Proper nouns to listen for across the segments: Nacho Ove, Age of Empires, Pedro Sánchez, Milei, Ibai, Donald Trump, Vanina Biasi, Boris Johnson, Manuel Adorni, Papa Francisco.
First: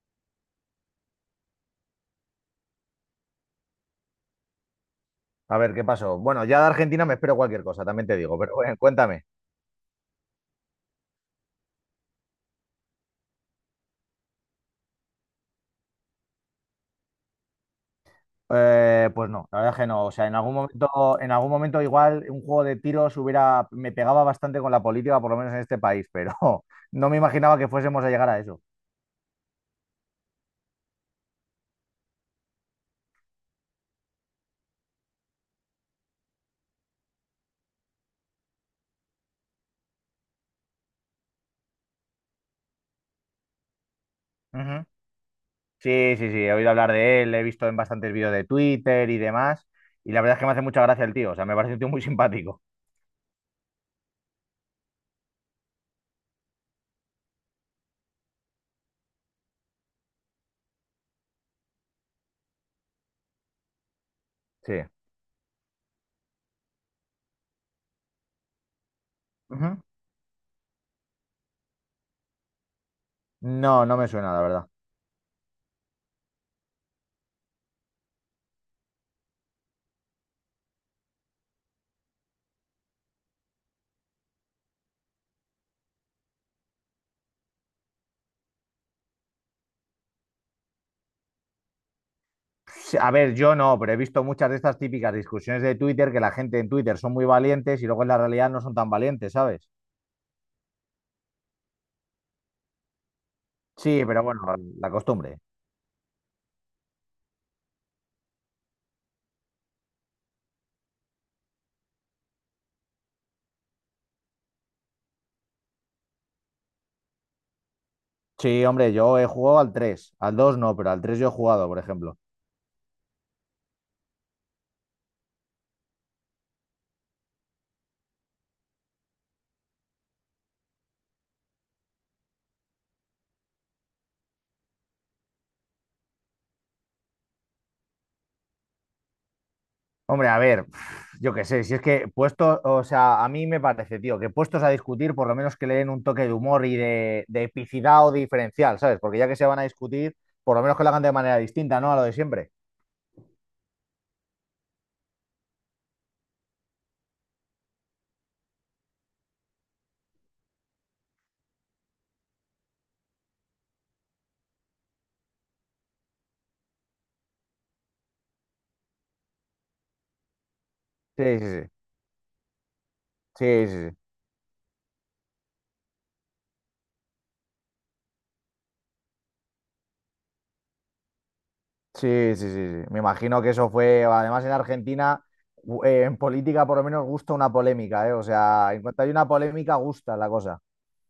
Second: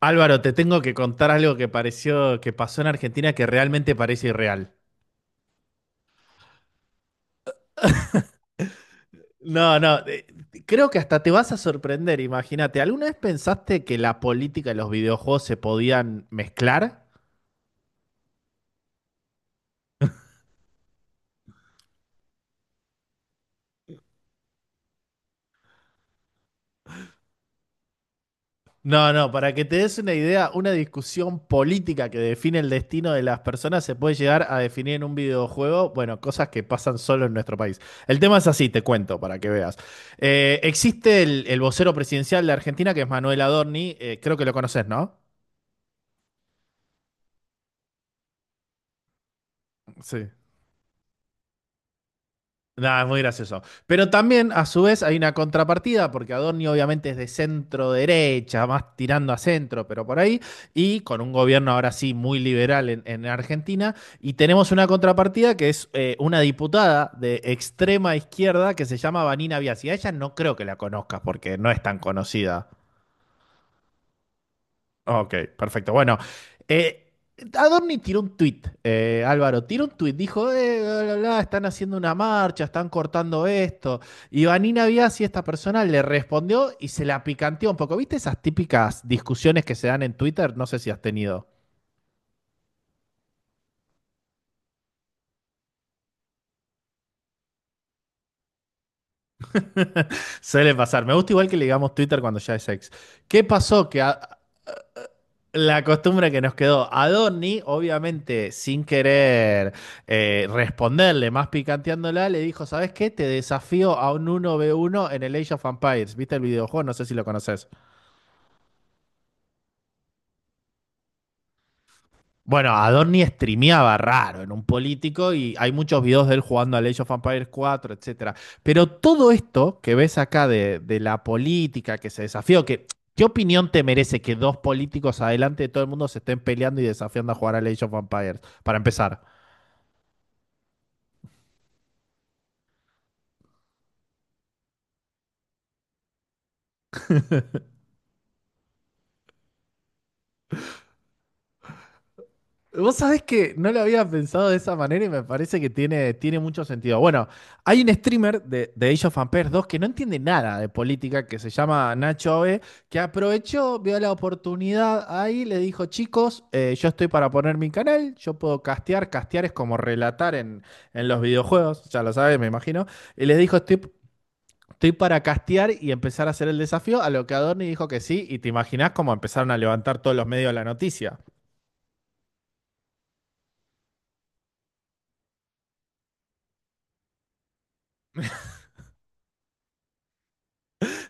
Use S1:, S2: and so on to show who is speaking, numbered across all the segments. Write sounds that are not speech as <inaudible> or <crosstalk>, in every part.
S1: Álvaro, te tengo que contar algo que pasó en Argentina que realmente parece irreal.
S2: A ver, ¿qué pasó? Bueno, ya de Argentina me espero cualquier cosa, también te digo, pero bueno, cuéntame.
S1: No, no, Creo que hasta te vas a sorprender, imagínate. ¿Alguna vez pensaste que la política y los videojuegos se podían mezclar?
S2: Pues no, la verdad es que no. O sea, en algún momento igual un juego de tiros hubiera, me pegaba bastante con la política, por lo menos en este país, pero <laughs> no me imaginaba que fuésemos a llegar a eso.
S1: No, no, para que te des una idea, una discusión política que define el destino de las personas se puede llegar a definir en un videojuego, bueno, cosas que pasan solo en nuestro país. El tema es así, te cuento para que veas. Existe el vocero presidencial de Argentina, que es Manuel Adorni, creo que lo conoces,
S2: Ujú.
S1: ¿no?
S2: Sí, he oído hablar de él, le he visto en bastantes vídeos de Twitter y demás, y la
S1: Sí.
S2: verdad es que me hace mucha gracia el tío, o sea, me parece un tío muy simpático.
S1: Nada, es muy gracioso. Pero también, a su vez, hay una contrapartida, porque Adorni obviamente es de centro derecha, más tirando a centro, pero por ahí, y con un gobierno ahora sí muy liberal en Argentina, y tenemos
S2: Sí.
S1: una contrapartida que es una diputada de extrema izquierda que se llama Vanina
S2: Ujú.
S1: Biasi. A ella no creo que la conozcas porque no es tan conocida.
S2: No, no me suena, la verdad.
S1: Ok, perfecto. Bueno, eh, Adorni tiró un tuit, Álvaro, tiró un tuit, dijo, bla, bla, bla, están haciendo una marcha, están cortando esto. Y Vanina Biasi, esta persona, le respondió y se la picanteó un poco. ¿Viste esas típicas discusiones que se dan en Twitter? No sé si has tenido.
S2: Sí. A ver, yo no, pero he visto muchas de estas típicas discusiones de Twitter que la gente en Twitter son muy valientes y luego en la realidad no son tan valientes, ¿sabes?
S1: <laughs> Suele pasar. Me gusta igual que le digamos Twitter cuando ya es ex. ¿Qué pasó? Que
S2: Sí,
S1: a-
S2: pero bueno, la costumbre.
S1: La costumbre que nos quedó a Donny, obviamente sin querer responderle, más picanteándola, le dijo, ¿sabes qué? Te desafío a un uno v uno en el Age of Empires. ¿Viste el videojuego? No sé si lo conoces.
S2: Sí, hombre, yo he jugado al tres, al 2 no, pero al 3 yo he jugado, por ejemplo.
S1: Bueno, a Donny streameaba raro, en un político, y hay muchos videos de él jugando al Age of Empires cuatro, etcétera. Pero todo esto que ves acá de la política, que se desafió, que... ¿Qué opinión te merece que dos políticos adelante de todo el mundo se estén peleando y desafiando a jugar al Age of Empires? Para empezar.
S2: Hombre, a ver, <sighs> yo qué sé, si es que puestos, o sea, a mí me parece, tío, que puestos a discutir, por lo menos que le den un toque de humor y de epicidad o diferencial, ¿sabes? Porque ya que se van a discutir, por lo menos que lo hagan de manera distinta, ¿no? A lo de siempre.
S1: Vos sabés que no lo había pensado de esa manera y me parece que tiene mucho sentido. Bueno, hay un streamer de Age of Empires 2 que no entiende nada de política, que se llama Nacho Ove, que aprovechó, vio la oportunidad ahí, le dijo, chicos, yo estoy para poner mi canal, yo puedo castear, castear es como relatar en los
S2: Sí.
S1: videojuegos, ya lo sabes, me imagino, y les
S2: Sí,
S1: dijo,
S2: sí,
S1: estoy...
S2: sí.
S1: Estoy para castear y empezar a hacer el desafío, a lo que Adorni dijo que sí, y te imaginás cómo empezaron a levantar todos los medios la noticia.
S2: Sí, sí. Me imagino que eso fue, además en Argentina, en política por lo menos gusta una polémica, ¿eh? O sea, en cuanto hay una polémica, gusta la cosa.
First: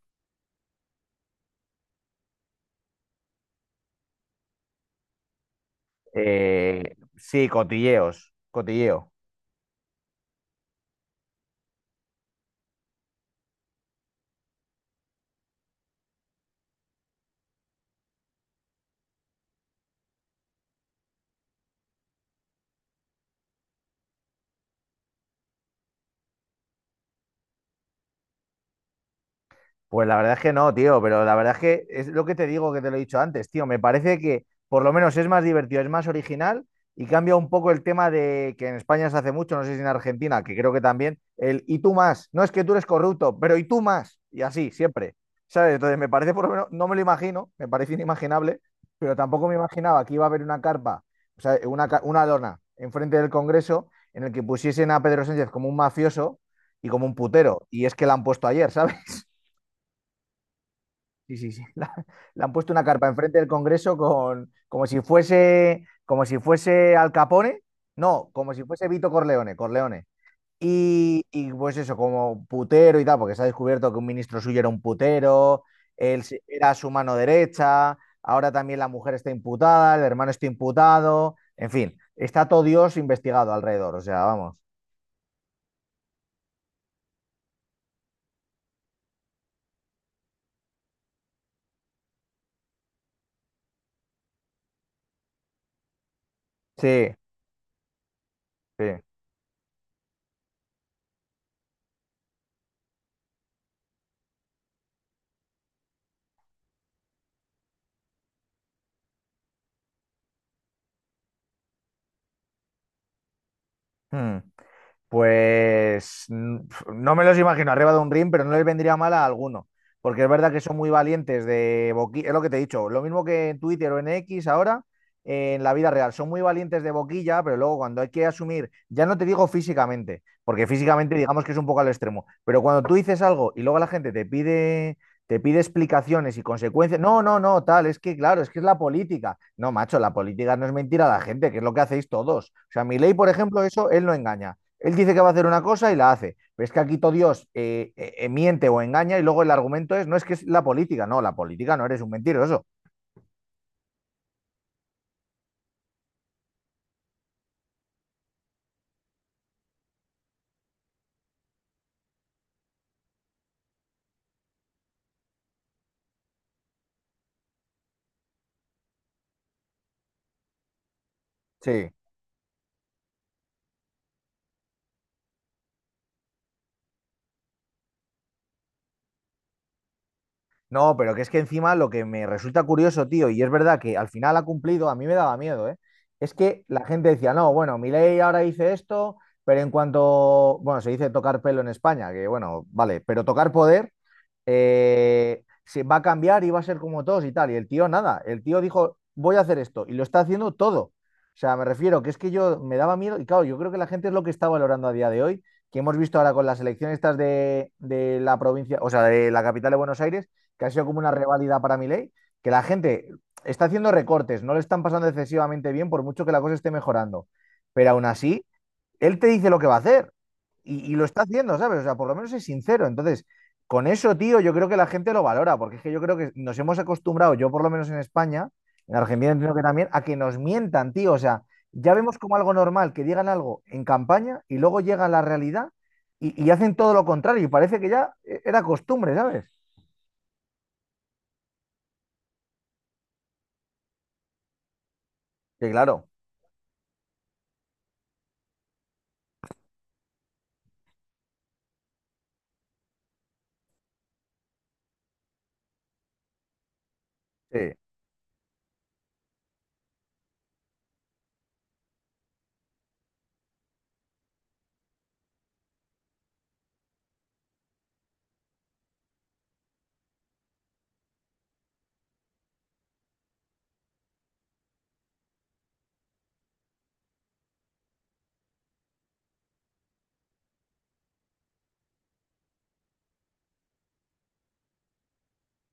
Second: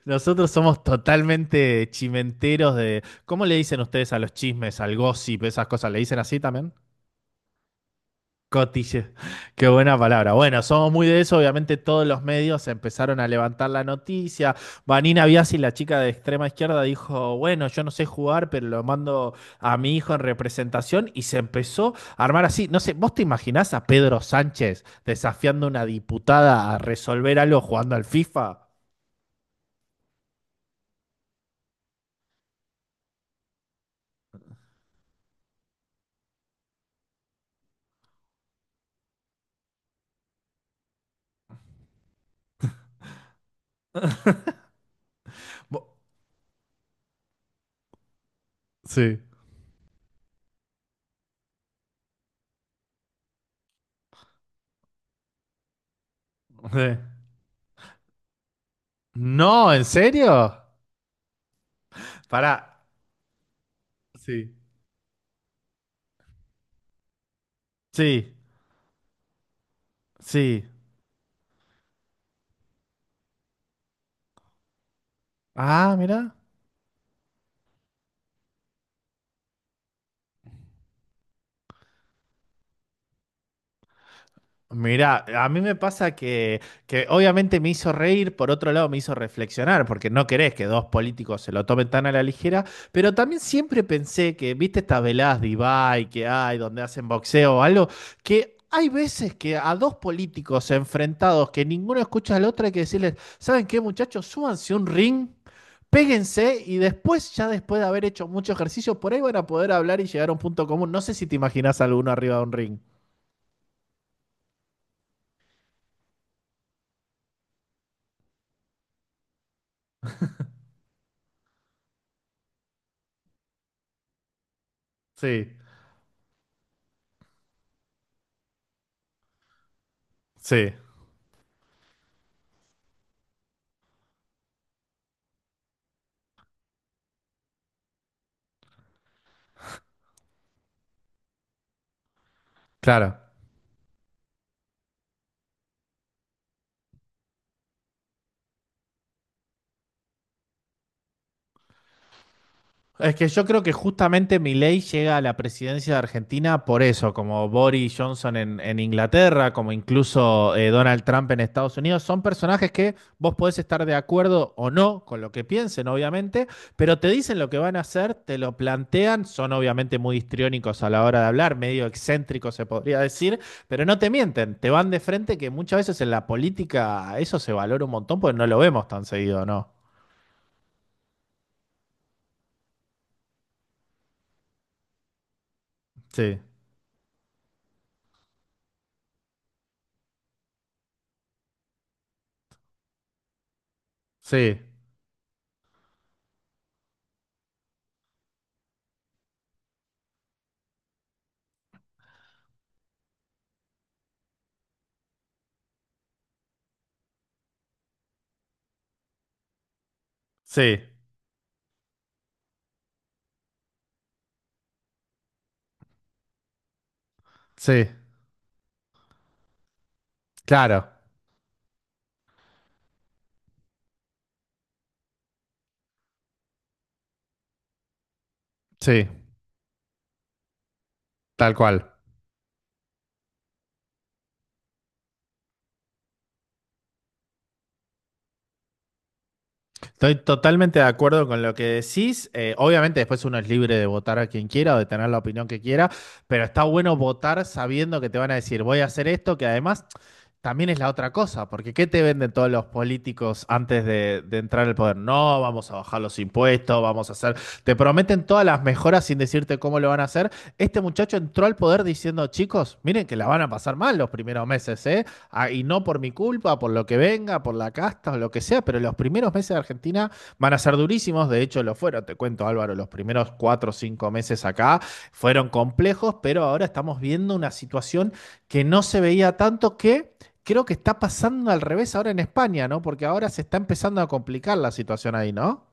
S1: Nosotros somos totalmente chimenteros de... ¿Cómo le dicen ustedes a los chismes, al gossip, esas cosas? ¿Le dicen así también?
S2: Sí, cotilleos,
S1: Cotille.
S2: cotilleo.
S1: <laughs> Qué buena palabra. Bueno, somos muy de eso. Obviamente todos los medios empezaron a levantar la noticia. Vanina Biasi, la chica de extrema izquierda, dijo, bueno, yo no sé jugar, pero lo mando a mi hijo en representación. Y se empezó a armar así. No sé, ¿vos te imaginás a Pedro Sánchez desafiando a una diputada a resolver algo jugando al FIFA?
S2: Pues la verdad es que no, tío, pero la verdad es que es lo que te digo, que te lo he dicho antes, tío. Me parece que por lo menos es más divertido, es más original y cambia un poco el tema de que en España se hace mucho, no sé si en Argentina, que creo que también, el y tú más. No es que tú eres corrupto, pero y tú más. Y así, siempre. ¿Sabes?
S1: Vo-
S2: Entonces me parece por lo menos, no me lo imagino, me parece inimaginable, pero
S1: Sí.
S2: tampoco me imaginaba que iba a haber una carpa, o sea, una, una lona enfrente del Congreso en el que pusiesen a Pedro Sánchez como un mafioso
S1: <laughs>
S2: y
S1: Sí.
S2: como un putero. Y es que la han puesto ayer, <laughs> ¿sabes?
S1: No, ¿en serio?
S2: Sí. <laughs> Le han puesto
S1: Pará.
S2: una carpa enfrente del Congreso con,
S1: Sí.
S2: como si fuese Al Capone, no,
S1: Sí,
S2: como si fuese Vito Corleone, Corleone.
S1: sí.
S2: Y pues eso, como putero y tal, porque se ha descubierto que un ministro suyo era un putero,
S1: Ah, mira.
S2: era su mano derecha, ahora también la mujer está imputada, el hermano está imputado, en fin, está todo Dios investigado alrededor, o sea, vamos.
S1: Mirá, a mí me pasa que obviamente me hizo reír, por otro lado me hizo reflexionar, porque no querés que dos políticos se lo tomen tan a la ligera, pero también siempre pensé que, viste estas veladas de Ibai que hay, donde hacen
S2: Sí,
S1: boxeo o algo, que hay
S2: sí.
S1: veces que a dos políticos enfrentados que ninguno escucha al otro hay que decirles, ¿saben qué, muchachos? Súbanse a un ring. Péguense y después, ya después de haber hecho mucho ejercicio, por ahí van a poder hablar y llegar a un punto común. No sé si te imaginas alguno arriba de un ring.
S2: Hmm. Pues no me los imagino arriba de un ring, pero no les vendría mal a alguno, porque es verdad que son muy valientes de boquilla, es lo que te he dicho, lo mismo que en Twitter o en X ahora,
S1: Sí,
S2: en la vida real, son muy valientes de boquilla, pero luego cuando hay que asumir, ya no te digo físicamente, porque
S1: sí.
S2: físicamente digamos que es un poco al extremo, pero cuando tú dices algo y luego la gente te pide explicaciones y consecuencias, no, no, no, tal, es que claro, es que es la política. No, macho, la política no es mentira a la gente, que es lo que hacéis todos. O sea, mi
S1: Claro.
S2: ley por ejemplo, eso, él no engaña. Él dice que va a hacer una cosa y la hace. Pero es que aquí todo Dios miente o engaña y luego el argumento es, no es que es la política no eres un mentiroso.
S1: Es que yo creo que justamente Milei llega a la presidencia de Argentina por eso, como Boris Johnson en Inglaterra, como incluso Donald Trump en Estados Unidos, son personajes que vos podés estar de acuerdo o no con lo que piensen, obviamente, pero te dicen lo que van a hacer, te lo plantean, son obviamente muy histriónicos a la hora de hablar, medio
S2: Sí.
S1: excéntricos se podría decir, pero no te mienten, te van de frente que muchas veces en la política eso se valora un montón porque no lo vemos tan seguido, ¿no?
S2: No, pero que es que encima lo que me resulta curioso, tío, y es verdad que al final ha cumplido, a mí me daba miedo, ¿eh? Es
S1: Sí,
S2: que la gente decía, no, bueno, Milei ahora dice esto, pero en cuanto, bueno, se dice tocar pelo en España, que bueno, vale, pero tocar poder
S1: sí,
S2: se va a cambiar y va a ser como todos y tal. Y el tío nada, el tío dijo, voy a hacer esto y lo está haciendo todo. O sea, me refiero que es que yo me daba miedo y claro, yo creo que la gente es lo que está valorando a día de hoy, que hemos visto ahora con las elecciones estas de la provincia, o sea, de la capital de Buenos Aires, que ha
S1: sí.
S2: sido como una reválida para Milei, que la gente está haciendo recortes, no le están pasando excesivamente bien por mucho que la cosa esté mejorando.
S1: Sí,
S2: Pero aún así, él te dice lo que va a hacer
S1: claro,
S2: y lo está haciendo, ¿sabes? O sea, por lo menos es sincero. Entonces, con eso, tío, yo creo que la gente lo valora, porque es que yo creo que nos hemos acostumbrado, yo por lo menos en España, en
S1: sí,
S2: Argentina entiendo que también, a que nos mientan, tío. O sea,
S1: tal cual.
S2: ya vemos como algo normal que digan algo en campaña y luego llega la realidad y hacen todo lo contrario. Y parece que ya era costumbre, ¿sabes?
S1: Estoy totalmente de acuerdo con lo que decís. Obviamente después uno es libre de votar a quien quiera o de tener la opinión que
S2: Que
S1: quiera,
S2: claro,
S1: pero está bueno votar sabiendo que te van a decir voy a hacer esto, que además también es la otra cosa, porque ¿qué te venden todos los políticos antes de entrar al poder? No, vamos a bajar los impuestos, vamos a hacer... Te
S2: sí.
S1: prometen todas las mejoras sin decirte cómo lo van a hacer. Este muchacho entró al poder diciendo, chicos, miren que la van a pasar mal los primeros meses, ¿eh? Ah, y no por mi culpa, por lo que venga, por la casta o lo que sea, pero los primeros meses de Argentina van a ser durísimos, de hecho lo fueron, te cuento Álvaro, los primeros cuatro o cinco meses acá fueron complejos, pero ahora estamos viendo una situación que no se veía tanto que... Creo que está pasando al revés ahora en España, ¿no? Porque ahora se está empezando a complicar la situación ahí, ¿no?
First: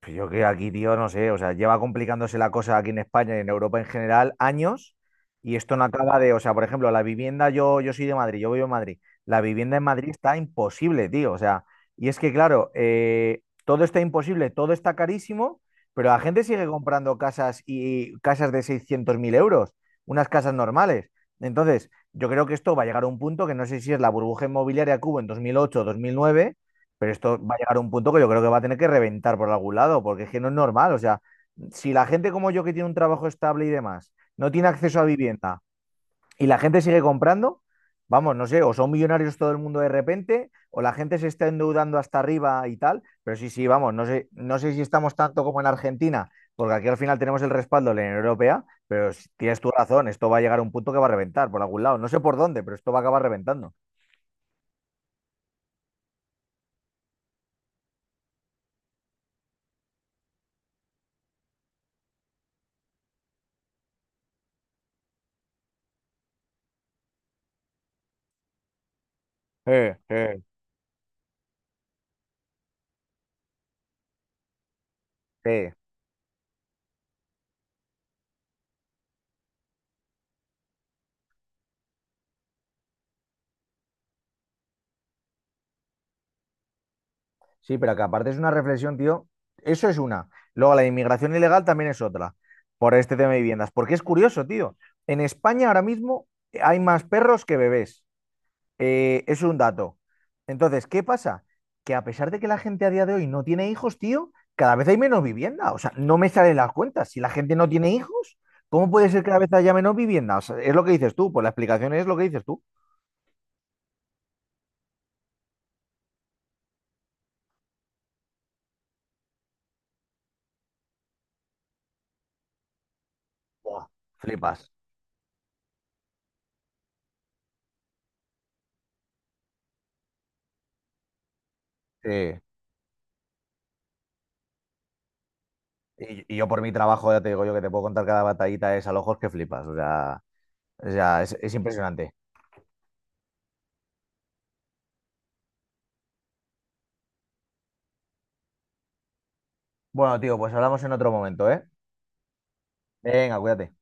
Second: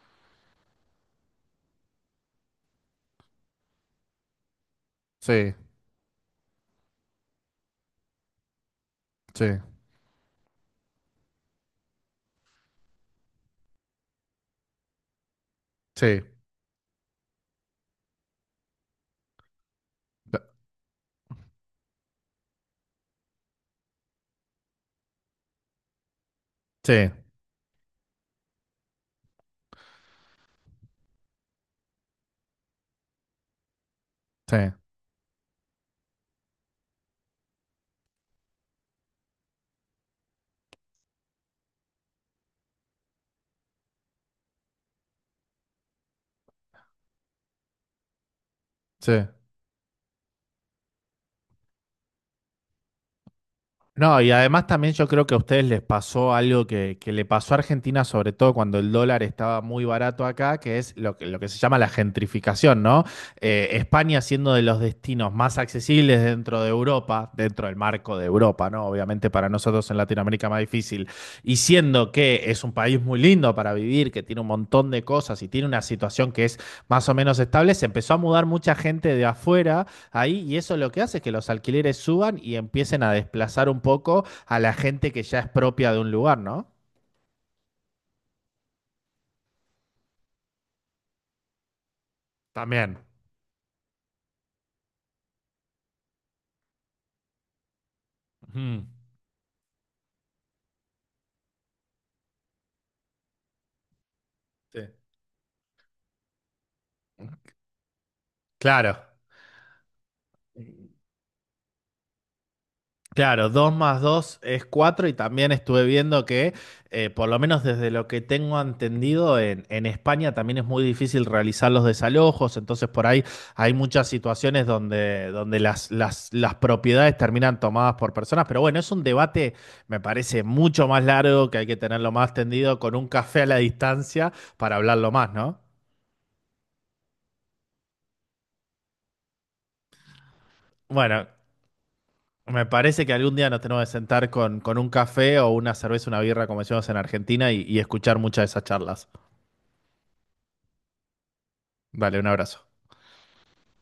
S2: Pues yo que aquí, tío, no sé, o sea, lleva complicándose la cosa aquí en España y en Europa en general años
S1: Sí,
S2: y esto no acaba de, o sea, por ejemplo, la vivienda, yo soy de Madrid, yo vivo en Madrid, la
S1: sí,
S2: vivienda en Madrid está imposible, tío, o sea, y es que claro, todo está imposible, todo está carísimo, pero la
S1: sí,
S2: gente sigue comprando casas y casas de 600.000 euros, unas casas normales. Entonces, yo creo que esto va a llegar a un punto que no sé si es la burbuja inmobiliaria que hubo en 2008 o 2009,
S1: sí,
S2: pero esto va a llegar a un punto que yo creo que va a tener que reventar por algún lado, porque es que no es normal. O sea, si la gente como yo que tiene un trabajo estable y demás no
S1: sí,
S2: tiene acceso a vivienda y la gente sigue comprando, vamos, no sé, o son millonarios todo el mundo de repente, o la gente se está endeudando hasta arriba y tal, pero sí, sí, vamos, no sé, no sé si estamos tanto como en Argentina, porque aquí al final tenemos el respaldo de la Unión Europea,
S1: sí.
S2: pero si tienes tu razón, esto va a llegar a un punto que va a reventar por algún lado, no sé por dónde, pero esto va a acabar reventando.
S1: No, y además también yo creo que a ustedes les pasó algo que le pasó a Argentina, sobre todo cuando el dólar estaba muy barato acá, que es lo que se llama la gentrificación, ¿no? España siendo de los destinos más accesibles dentro de Europa, dentro del marco de Europa, ¿no? Obviamente para nosotros
S2: Eh,
S1: en
S2: eh.
S1: Latinoamérica más difícil, y siendo que es un país muy lindo para vivir, que tiene un montón de cosas y tiene
S2: Sí.
S1: una situación que es más o menos estable, se empezó a mudar mucha gente de afuera ahí y eso lo que hace es que los alquileres suban y empiecen a desplazar un poco a la gente que ya es propia de un lugar, ¿no?
S2: Sí, pero que aparte es una reflexión, tío. Eso es una. Luego la inmigración ilegal también es otra, por
S1: También.
S2: este tema de viviendas. Porque es curioso, tío. En España ahora mismo hay más perros que bebés.
S1: Ujú.
S2: Es un dato. Entonces, ¿qué pasa? Que a pesar de que la gente a día de hoy no tiene hijos, tío, cada
S1: Sí.
S2: vez hay menos vivienda. O sea, no me salen las cuentas. Si la gente no tiene hijos, ¿cómo
S1: Claro.
S2: puede ser que cada vez haya menos vivienda? O sea, es lo que dices tú. Pues la explicación es lo que dices tú.
S1: Claro, 2 más 2 es 4 y también estuve viendo que, por lo menos desde lo que tengo entendido, en España también es muy difícil realizar los desalojos, entonces por ahí hay
S2: Buah,
S1: muchas situaciones
S2: flipas.
S1: donde, donde las propiedades terminan tomadas por personas, pero bueno, es un debate, me parece, mucho más largo, que hay que tenerlo más
S2: Sí.
S1: tendido con un café a la distancia para hablarlo más, ¿no?
S2: Y yo por mi trabajo, ya te digo yo, que te puedo contar cada batallita es a ojos que flipas. O sea,
S1: Bueno,
S2: es impresionante.
S1: me parece que algún día nos tenemos que sentar con un café o una cerveza, una birra, como decimos en Argentina, y escuchar muchas de esas charlas.
S2: Bueno, tío, pues hablamos en otro momento, ¿eh?
S1: Dale, un abrazo.
S2: Venga, cuídate.